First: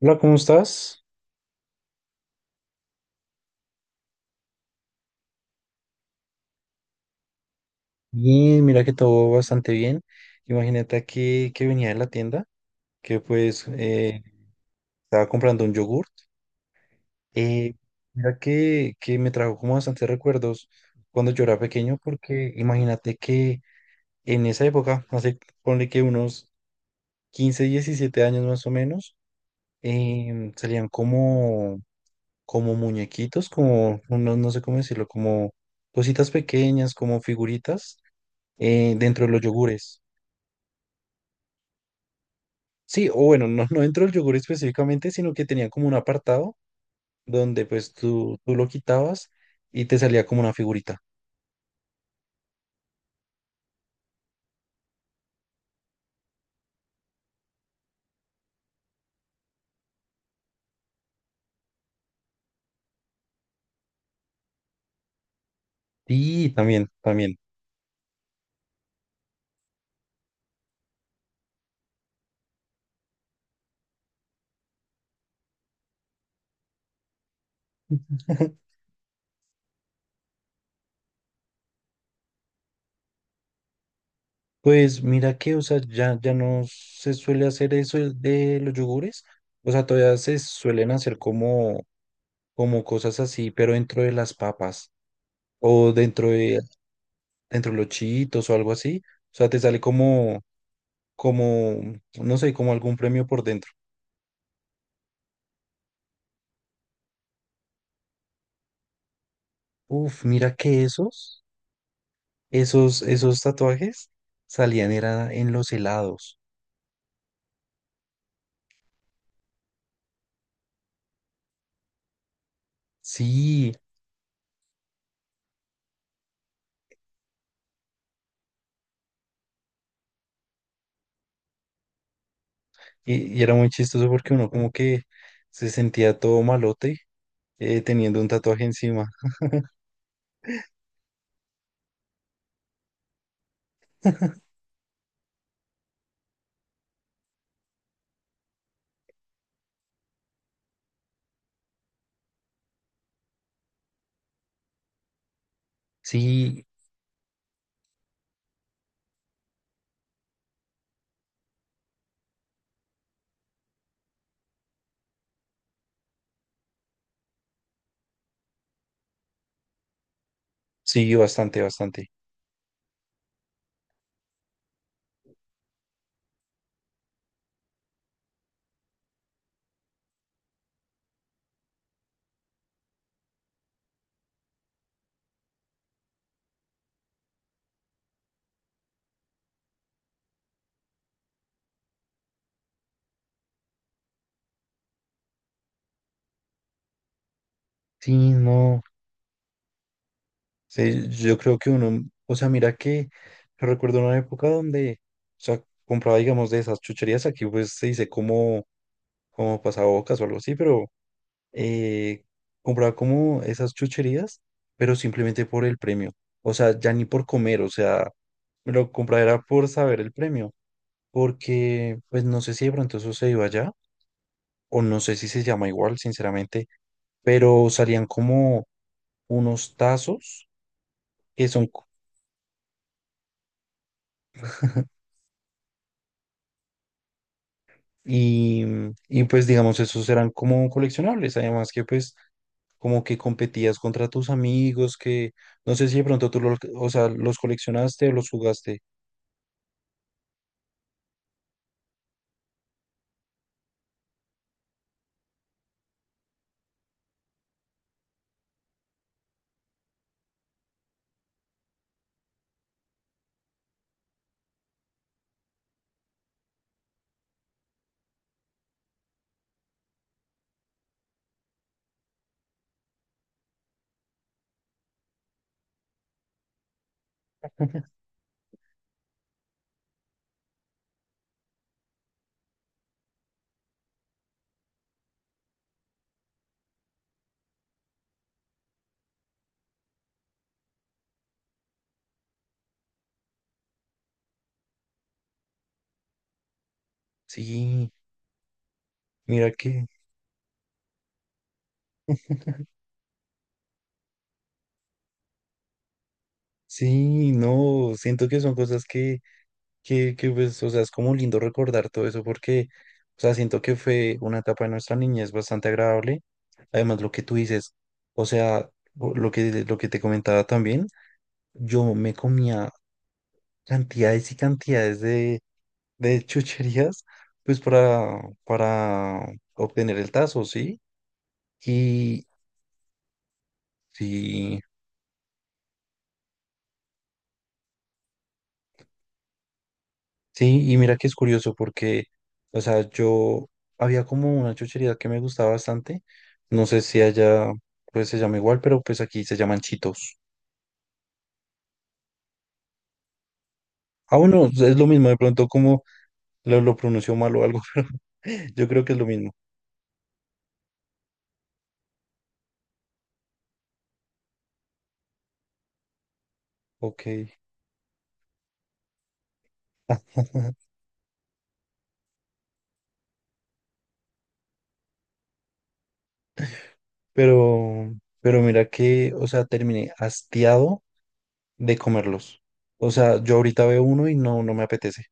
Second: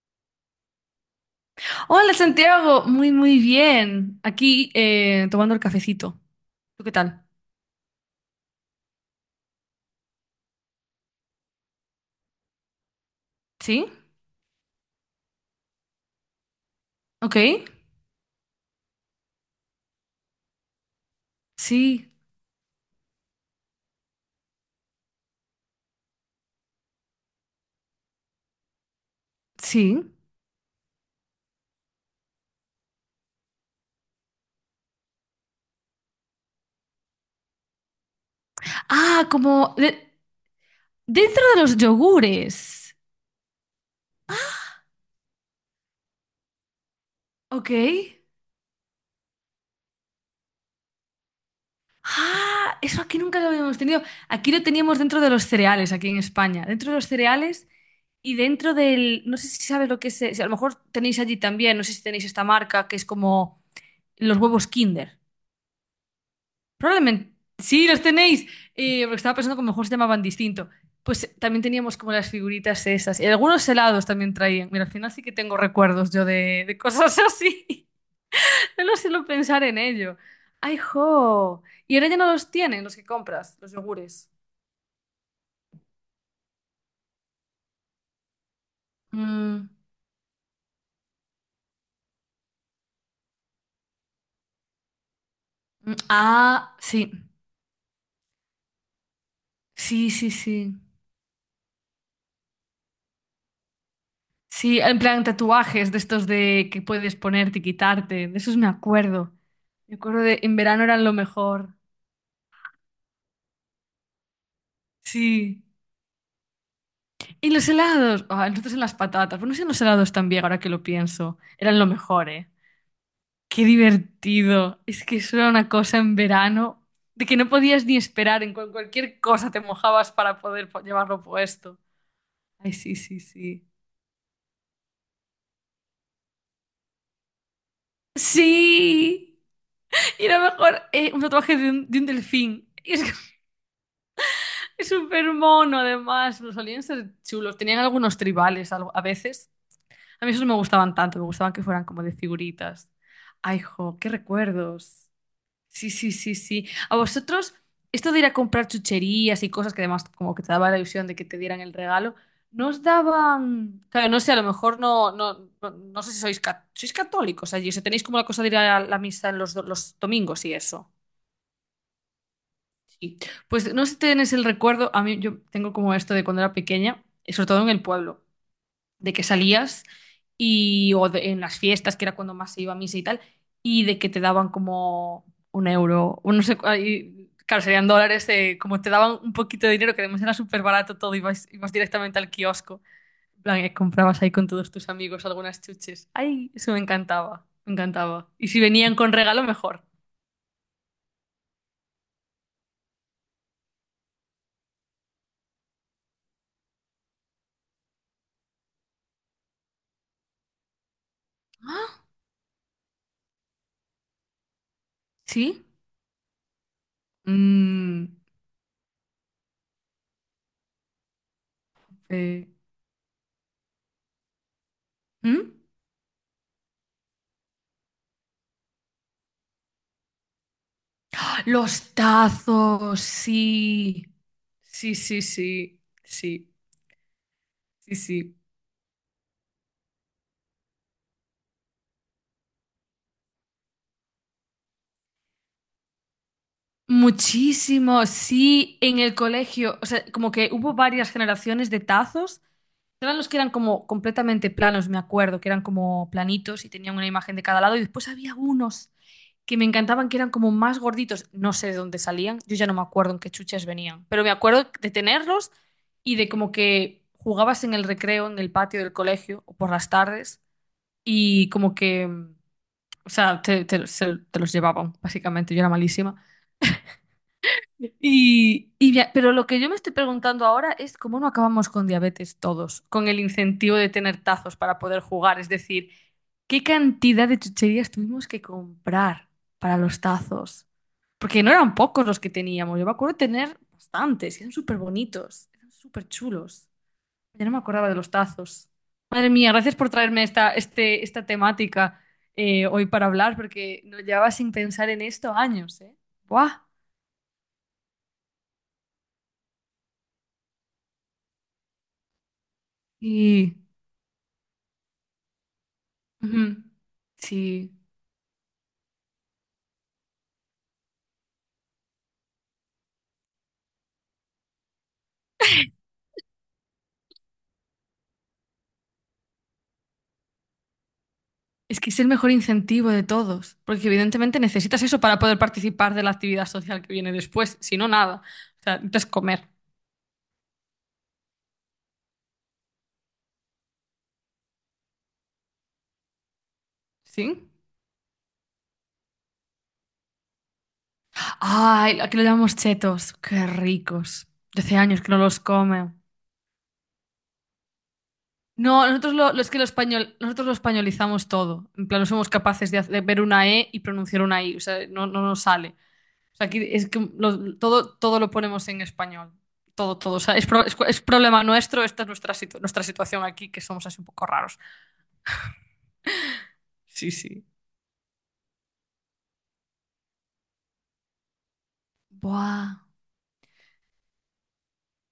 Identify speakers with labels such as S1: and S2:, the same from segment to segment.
S1: Hola, ¿cómo estás?
S2: Hola Santiago, muy muy bien. Aquí tomando el cafecito. ¿Tú qué tal?
S1: Bien, mira que todo bastante bien. Imagínate que venía de la tienda, que pues
S2: ¿Sí?
S1: estaba comprando un yogurt.
S2: ¿Ok?
S1: Eh, Mira que me trajo como bastantes recuerdos cuando yo era pequeño,
S2: Sí,
S1: porque imagínate que en esa época, hace ponle que unos 15 17 años más o menos,
S2: sí.
S1: salían como, como muñequitos, como, no sé cómo decirlo, como cositas pequeñas, como figuritas dentro
S2: Ah,
S1: de los
S2: como
S1: yogures.
S2: dentro de los yogures.
S1: Sí, o bueno, no entró el yogur específicamente, sino que tenía como un apartado donde
S2: ¿Ok?
S1: pues tú lo quitabas y te salía como una figurita.
S2: Ah, eso aquí nunca lo habíamos tenido. Aquí lo teníamos dentro de los cereales, aquí en España. Dentro de los cereales y dentro del. No sé si sabes lo que es, si a lo mejor tenéis allí también, no sé si tenéis esta marca que es como los huevos Kinder.
S1: Y también,
S2: Probablemente.
S1: también.
S2: Sí, los tenéis. Porque estaba pensando que a lo mejor se llamaban distinto. Pues también teníamos como las figuritas esas. Y algunos helados también traían. Mira, al final sí que tengo recuerdos yo de cosas así. No sé, lo suelo pensar en ello. ¡Ay, jo! Y ahora ya no los tienen los que compras, los yogures.
S1: Pues mira que, o sea, ya no se suele hacer eso el de los yogures.
S2: Mm.
S1: O sea, todavía se suelen hacer como, como cosas así, pero dentro de las papas o
S2: Mm, ah, sí.
S1: dentro de los chitos o algo así. O sea, te sale
S2: Sí, sí,
S1: como,
S2: sí.
S1: como, no sé, como algún premio por dentro.
S2: Sí, en plan tatuajes de estos de que puedes ponerte y quitarte. De esos me acuerdo. Me acuerdo
S1: Uf,
S2: de
S1: mira
S2: en verano
S1: que
S2: eran lo
S1: esos.
S2: mejor.
S1: Esos, esos tatuajes salían era en
S2: Sí.
S1: los helados.
S2: Y los helados. Ah, nosotros en las patatas. Bueno, si en los helados también, ahora que lo pienso. Eran lo mejor, ¿eh? Qué
S1: Sí,
S2: divertido. Es que eso era una cosa en verano de que no podías ni esperar. Cualquier cosa te mojabas para poder llevarlo puesto. Ay, sí, sí,
S1: y era
S2: sí.
S1: muy chistoso porque uno como que se sentía todo malote teniendo un tatuaje encima.
S2: ¡Sí! Y era mejor un tatuaje de un delfín. Y es que es súper mono, además. Los solían ser chulos. Tenían algunos tribales a veces. A mí esos no me gustaban tanto, me gustaban que fueran como de figuritas. Ay, jo, qué recuerdos. Sí, sí, sí,
S1: Sí,
S2: sí. A vosotros, esto de ir a comprar chucherías y cosas que además como que te daba la ilusión de que te dieran el regalo, ¿no os daban? Claro, no sé, a lo mejor no, no, no, no sé si sois, sois católicos allí, o sea, tenéis como la cosa de ir a la misa en los domingos y eso.
S1: sí, bastante, bastante.
S2: Sí. Pues no sé si tenéis el recuerdo, a mí yo tengo como esto de cuando era pequeña, y sobre todo en el pueblo de que salías y en las fiestas, que era cuando más se iba a misa y tal, y de que te daban como 1 euro, o no sé, ahí, claro, serían dólares, como te daban un poquito de dinero, que además era súper barato todo, ibas directamente al kiosco, en plan, comprabas ahí con todos tus amigos algunas chuches. Ay, eso me encantaba, me
S1: Sí,
S2: encantaba. Y si
S1: no.
S2: venían con regalo, mejor.
S1: Sí, yo creo que uno, o sea, mira que yo recuerdo una época donde, o sea, compraba, digamos, de esas chucherías. Aquí pues se dice como, como pasabocas o algo así, pero eh, compraba como esas chucherías, pero simplemente por
S2: ¿Sí?
S1: el premio. O sea, ya ni por comer, o
S2: Mm.
S1: sea, me lo compraba era por saber el premio, porque pues no
S2: eh,
S1: sé si de pronto eso se iba allá, o no sé si
S2: ¿Mm?
S1: se llama igual, sinceramente, pero salían como unos tazos
S2: ¡Ah,
S1: que son, co-
S2: los tazos, sí! Sí, sí, sí, sí. Sí, sí.
S1: y, y pues digamos, esos eran como coleccionables, además que pues como que competías contra tus amigos, que no sé si de pronto tú los, o sea, los
S2: Muchísimo,
S1: coleccionaste o los
S2: sí,
S1: jugaste.
S2: en el colegio, o sea, como que hubo varias generaciones de tazos. Eran los que eran como completamente planos, me acuerdo, que eran como planitos y tenían una imagen de cada lado. Y después había unos que me encantaban, que eran como más gorditos. No sé de dónde salían, yo ya no me acuerdo en qué chuches venían, pero me acuerdo de tenerlos y de como que jugabas en el recreo, en el patio del colegio o por las tardes y como que, o sea, te los llevaban, básicamente. Yo era malísima. Pero lo que yo me estoy preguntando ahora es cómo no acabamos con diabetes todos, con el incentivo de tener tazos para poder jugar. Es decir, ¿qué cantidad de chucherías tuvimos que comprar para los tazos? Porque no eran pocos los que teníamos. Yo me acuerdo de tener bastantes, y eran súper bonitos, eran súper chulos. Ya no me acordaba
S1: Sí.
S2: de los tazos. Madre mía,
S1: Mira
S2: gracias
S1: que,
S2: por traerme esta temática hoy para hablar, porque no llevaba sin pensar en esto años, ¿eh? ¡Buah!
S1: sí, no, siento que son cosas que, pues, o sea, es como lindo recordar todo eso porque, o sea,
S2: Y...
S1: siento que fue una etapa de nuestra niñez bastante agradable.
S2: Ujú.
S1: Además, lo que tú
S2: Sí,
S1: dices, o sea, lo lo que te comentaba también, yo me comía cantidades y cantidades de chucherías, pues, para obtener el tazo, ¿sí?
S2: es que es el
S1: Y,
S2: mejor incentivo de todos, porque evidentemente
S1: sí.
S2: necesitas eso para poder participar de la actividad social que viene después, si no, nada. O sea, necesitas comer,
S1: Sí, y mira que es curioso porque, o sea, yo había como una chuchería que me gustaba bastante. No sé si allá
S2: ¿sí?
S1: pues se llama igual, pero pues aquí se llaman chitos.
S2: Ay, aquí lo llamamos chetos, qué
S1: Ah,
S2: ricos.
S1: bueno,
S2: De
S1: es
S2: hace
S1: lo
S2: años
S1: mismo,
S2: que
S1: de
S2: no los
S1: pronto como
S2: come.
S1: lo pronunció mal o algo, pero yo creo
S2: No,
S1: que es lo
S2: nosotros
S1: mismo.
S2: es que lo español, nosotros lo españolizamos todo. En plan, no somos capaces de ver una E y pronunciar una I, o sea, no, no nos sale. O sea, aquí es que
S1: Ok.
S2: todo, todo lo ponemos en español. Todo, todo. O sea, es, pro- es- es problema nuestro, esta es nuestra situación aquí, que somos así un poco raros. Sí, sí.
S1: Pero, pero mira que, o sea, terminé hastiado de comerlos.
S2: Buah.
S1: O sea, yo ahorita veo uno y no me apetece.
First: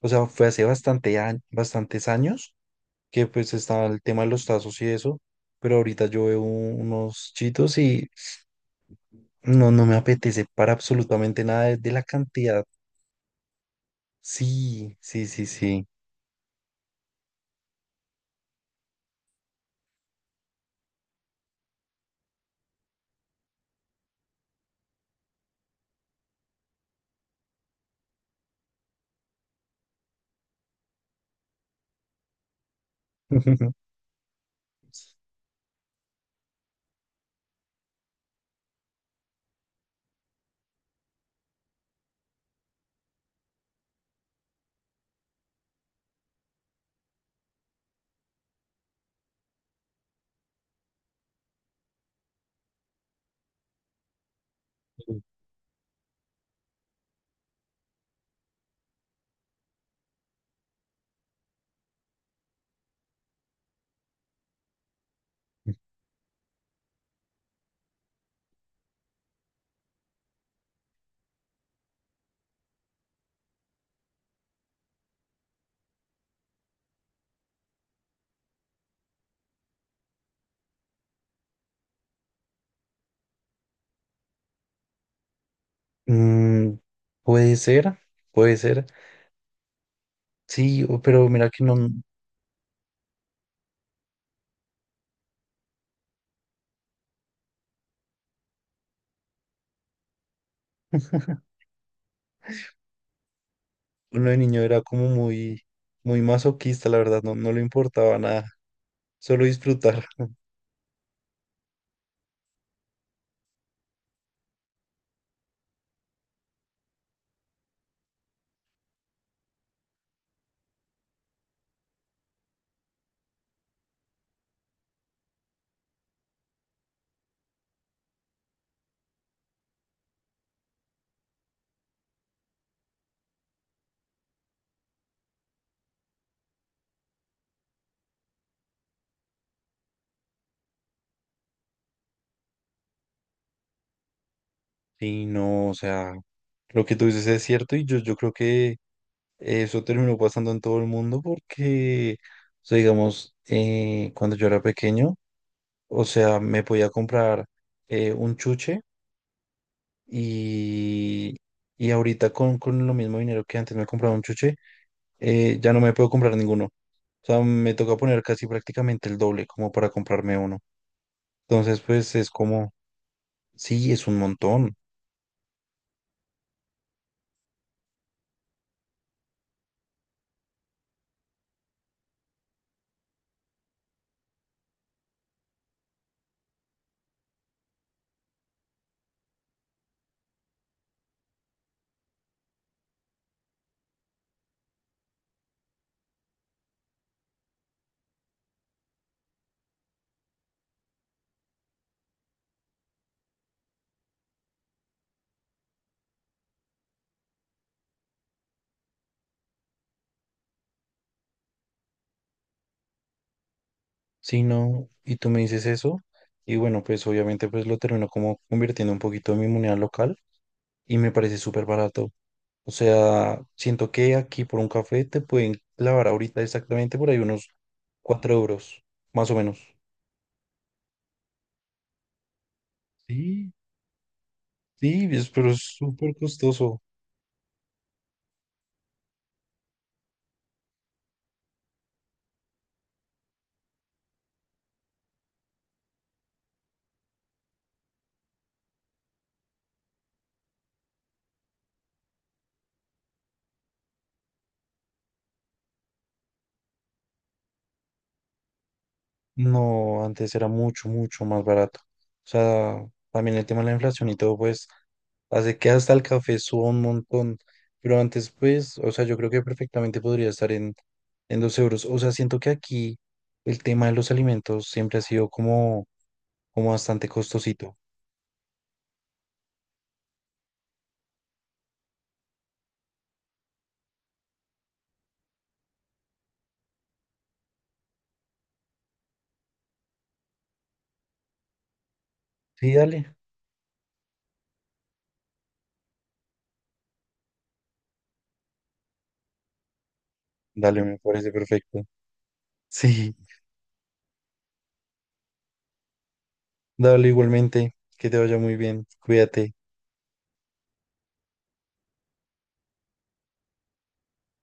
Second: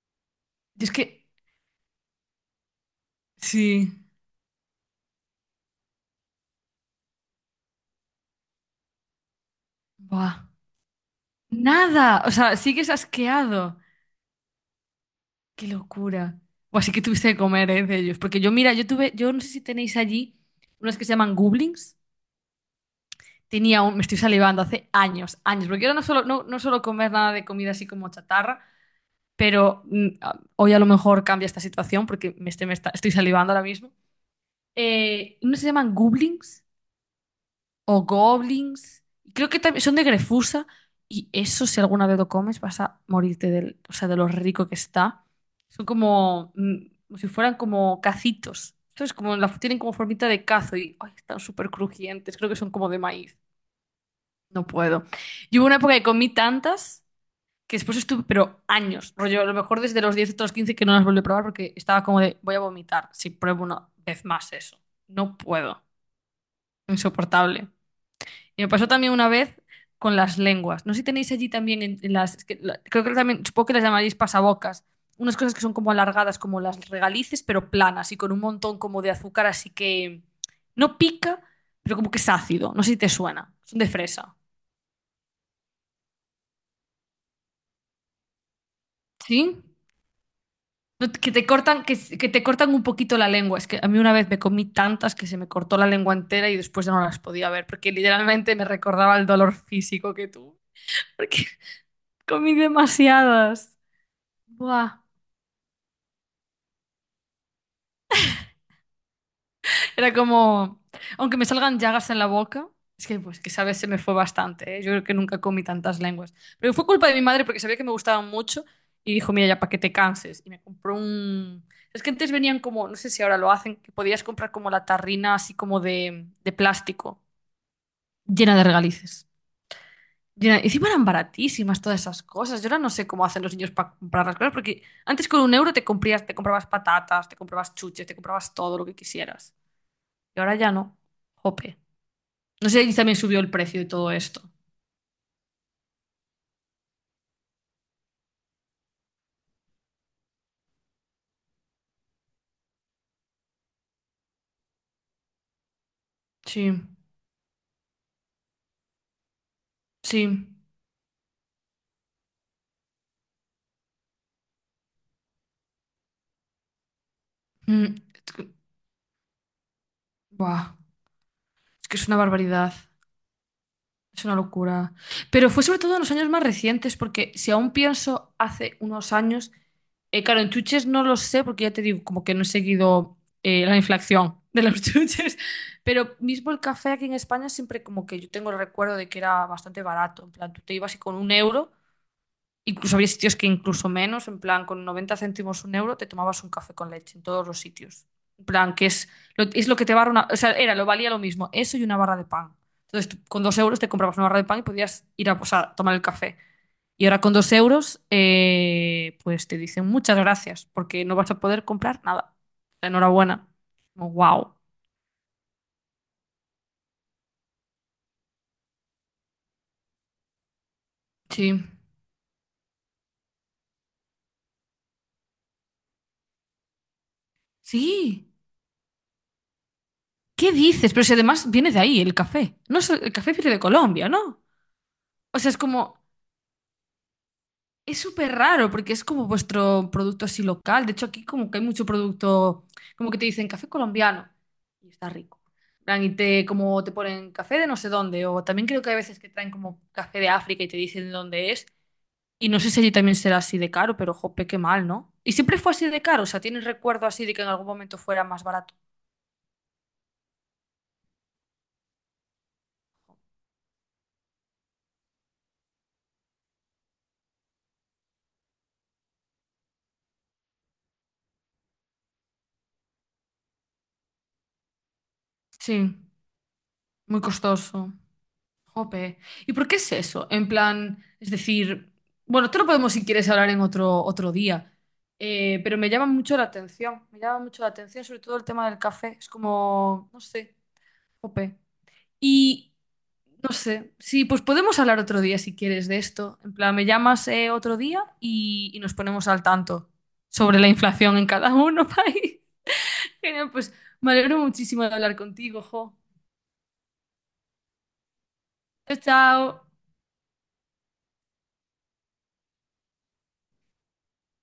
S1: O sea, fue hace
S2: Y es
S1: bastante
S2: que,
S1: bastantes años que pues estaba
S2: sí.
S1: el tema de los tazos y eso, pero ahorita yo veo unos chitos y no me
S2: Buah.
S1: apetece para absolutamente nada de, de la
S2: Nada. O sea,
S1: cantidad.
S2: sigues asqueado.
S1: Sí, sí, sí,
S2: Qué
S1: sí.
S2: locura. O así que tuviste que comer, de ellos. Porque yo, mira, yo no sé si tenéis allí unas que se llaman goblins. Tenía un, me estoy salivando hace años, años, porque yo no solo no, no suelo comer nada de comida así como chatarra, pero hoy a lo mejor cambia esta situación porque me estoy, me está- estoy salivando ahora mismo. Unos se llaman goblins o goblins. Creo que también son de Grefusa y eso si alguna vez lo comes vas a morirte del, o sea, de lo rico que está. Son como, como si fueran como cacitos. Entonces, tienen como formita de cazo y ay, están súper crujientes. Creo que son como de maíz. No puedo. Y hubo una época que comí tantas que después estuve, pero años, rollo, a lo mejor desde los 10 hasta los 15 que no las volví a probar porque estaba como de, voy a vomitar si pruebo una vez más eso. No puedo, insoportable. Y me pasó también una vez con las lenguas. No sé si tenéis allí también en las, es que la- creo que también, supongo que las llamaréis pasabocas, unas cosas que son como alargadas, como las regalices, pero planas y con un montón como de azúcar, así que no pica, pero como que es ácido. No sé si te suena, son de fresa.
S1: Mm, puede ser, puede ser.
S2: ¿Sí?
S1: Sí, o-
S2: No,
S1: pero
S2: que te
S1: mira que no,
S2: cortan,
S1: uno
S2: que te cortan un poquito la lengua. Es que a mí una vez me comí tantas que se me cortó la lengua entera y después ya no las podía ver, porque literalmente me recordaba el dolor físico que tuve. Porque comí demasiadas.
S1: de niño era
S2: Buah.
S1: como muy, muy masoquista, la verdad, no le importaba nada, solo disfrutar.
S2: Era como, aunque me salgan llagas en la boca, es que pues que sabes, se me fue bastante, ¿eh? Yo creo que nunca comí tantas lenguas. Pero fue culpa de mi madre porque sabía que me gustaban mucho y dijo, mira, ya para que te canses. Y me compró un. Es que antes venían como, no sé si ahora lo hacen, que podías comprar como la tarrina así como de plástico, llena de regalices. Llena, y encima eran baratísimas todas esas cosas. Yo ahora no sé cómo hacen los niños para comprar las cosas, porque antes con 1 euro te comprabas patatas, te comprabas chuches, te comprabas todo lo que quisieras. Y ahora ya no. Jope. No sé si también subió el precio y todo esto.
S1: Sí, no, o sea, lo que tú dices es cierto y yo creo que eso terminó pasando en todo el mundo porque, o sea, digamos, cuando yo era pequeño, o sea, me
S2: Sí,
S1: podía comprar un chuche
S2: sí.
S1: y, y ahorita con lo mismo dinero que antes me compraba un chuche, ya no me puedo comprar ninguno. O sea, me
S2: Mm,
S1: toca poner
S2: es
S1: casi
S2: que-
S1: prácticamente el doble como para comprarme uno.
S2: Buah,
S1: Entonces,
S2: es que es
S1: pues
S2: una
S1: es como,
S2: barbaridad,
S1: sí, es un
S2: es una
S1: montón.
S2: locura. Pero fue sobre todo en los años más recientes, porque si aún pienso hace unos años, claro, en chuches no lo sé, porque ya te digo, como que no he seguido la inflación de los chuches, pero mismo el café aquí en España siempre como que yo tengo el recuerdo de que era bastante barato, en plan, tú te ibas y con 1 euro. Incluso había sitios que incluso menos, en plan, con 90 céntimos 1 euro te tomabas un café con leche en todos los sitios. En plan, que es lo que te barra una. O sea, era, lo valía lo mismo, eso y una barra de pan. Entonces, tú con 2 euros te comprabas una barra de pan y podías ir a, o sea, tomar el café. Y ahora con 2 euros, pues te dicen muchas gracias, porque no vas a poder comprar nada. Enhorabuena. Como,
S1: Sí,
S2: wow.
S1: no, y tú me dices eso. Y bueno, pues obviamente pues lo termino como convirtiendo un poquito en mi moneda local y me parece
S2: Sí.
S1: súper barato. O sea, siento que aquí por un café te pueden clavar ahorita exactamente por ahí unos
S2: Sí.
S1: 4 euros, más o menos.
S2: ¿Qué dices? Pero si además viene de ahí el café. No es- El café
S1: Sí,
S2: viene de Colombia, ¿no?
S1: sí, es-
S2: O sea,
S1: pero
S2: es
S1: es
S2: como.
S1: súper costoso.
S2: Es súper raro porque es como vuestro producto así local. De hecho, aquí como que hay mucho producto, como que te dicen café colombiano y está rico. En plan, y te, como te ponen café de no sé dónde, o también creo que hay veces que traen como café de África y te dicen de dónde es. Y no sé si allí también será así de caro, pero jope, qué mal, ¿no? Y siempre fue así de caro, o sea, ¿tienes recuerdo así de que en algún momento fuera más barato?
S1: No, antes era mucho, mucho más barato. O sea, también el tema de la inflación y todo, pues, hace que hasta el café suba un montón. Pero antes, pues, o sea, yo creo que perfectamente podría estar en 2 euros. O sea, siento que aquí el tema de los alimentos siempre ha sido como,
S2: Sí,
S1: como bastante
S2: muy
S1: costosito.
S2: costoso. Jope. ¿Y por qué es eso? En plan, es decir, bueno, te lo podemos si quieres hablar en otro, otro día. Pero me llama mucho la atención, me llama mucho la atención, sobre todo el tema del café, es como, no sé, jope. Y,
S1: Sí, dale.
S2: no sé, sí, pues podemos hablar otro día si quieres de esto, en plan, me llamas otro día y nos ponemos al tanto sobre la
S1: Dale, me
S2: inflación en
S1: parece
S2: cada
S1: perfecto.
S2: uno, país.
S1: Sí,
S2: Genial, pues me alegro muchísimo de hablar contigo, jo.
S1: dale igualmente. Que te vaya muy bien.
S2: Chao,
S1: Cuídate.
S2: chao.